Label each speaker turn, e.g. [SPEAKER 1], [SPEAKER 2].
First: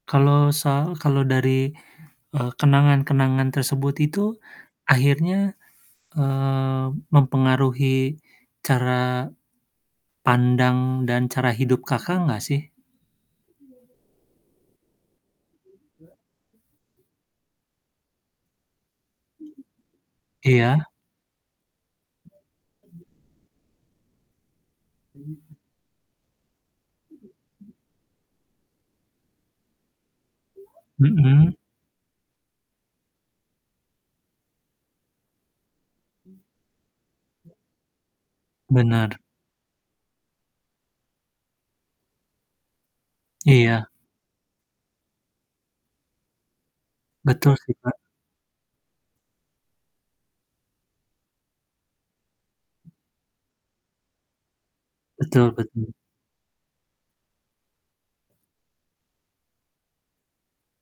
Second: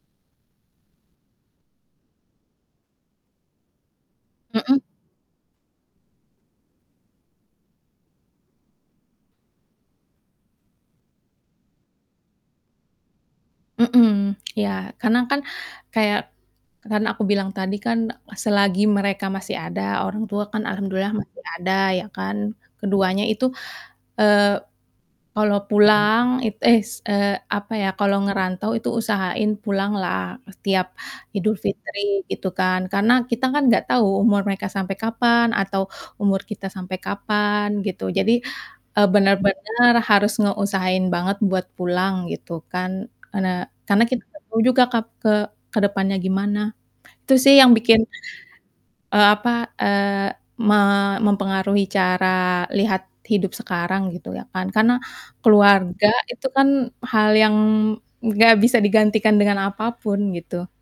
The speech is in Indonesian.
[SPEAKER 1] Kalau sal kalau dari, eee, kenangan-kenangan tersebut itu
[SPEAKER 2] Mhm.
[SPEAKER 1] akhirnya, mmm, mempengaruhi cara pandang dan cara hidup Kakak gak sih?
[SPEAKER 2] Mhm, ya. Karena kan kayak kan aku bilang tadi kan selagi mereka masih ada, orang tua kan
[SPEAKER 1] Iya.
[SPEAKER 2] alhamdulillah masih ada ya kan, keduanya itu, eee, kalau pulang, it es eee, apa ya, kalau ngerantau itu usahain pulanglah setiap
[SPEAKER 1] Mhm.
[SPEAKER 2] Idul Fitri, gitu kan. Karena kita kan nggak tahu umur mereka sampai kapan atau umur kita sampai kapan, gitu. Jadi, eee,
[SPEAKER 1] Benar.
[SPEAKER 2] bener-bener harus ngeusahain banget buat pulang, gitu kan, ene
[SPEAKER 1] Iya.
[SPEAKER 2] karena kita gak tahu juga kap ke ke depannya gimana. Itu
[SPEAKER 1] Betul
[SPEAKER 2] sih yang
[SPEAKER 1] sih, Kak.
[SPEAKER 2] bikin, eee, apa, eee, ma mempengaruhi cara lihat hidup sekarang, gitu ya kan. Karena
[SPEAKER 1] Betul betul.
[SPEAKER 2] keluarga itu kan hal yang gak bisa digantikan dengan apa pun, gitu.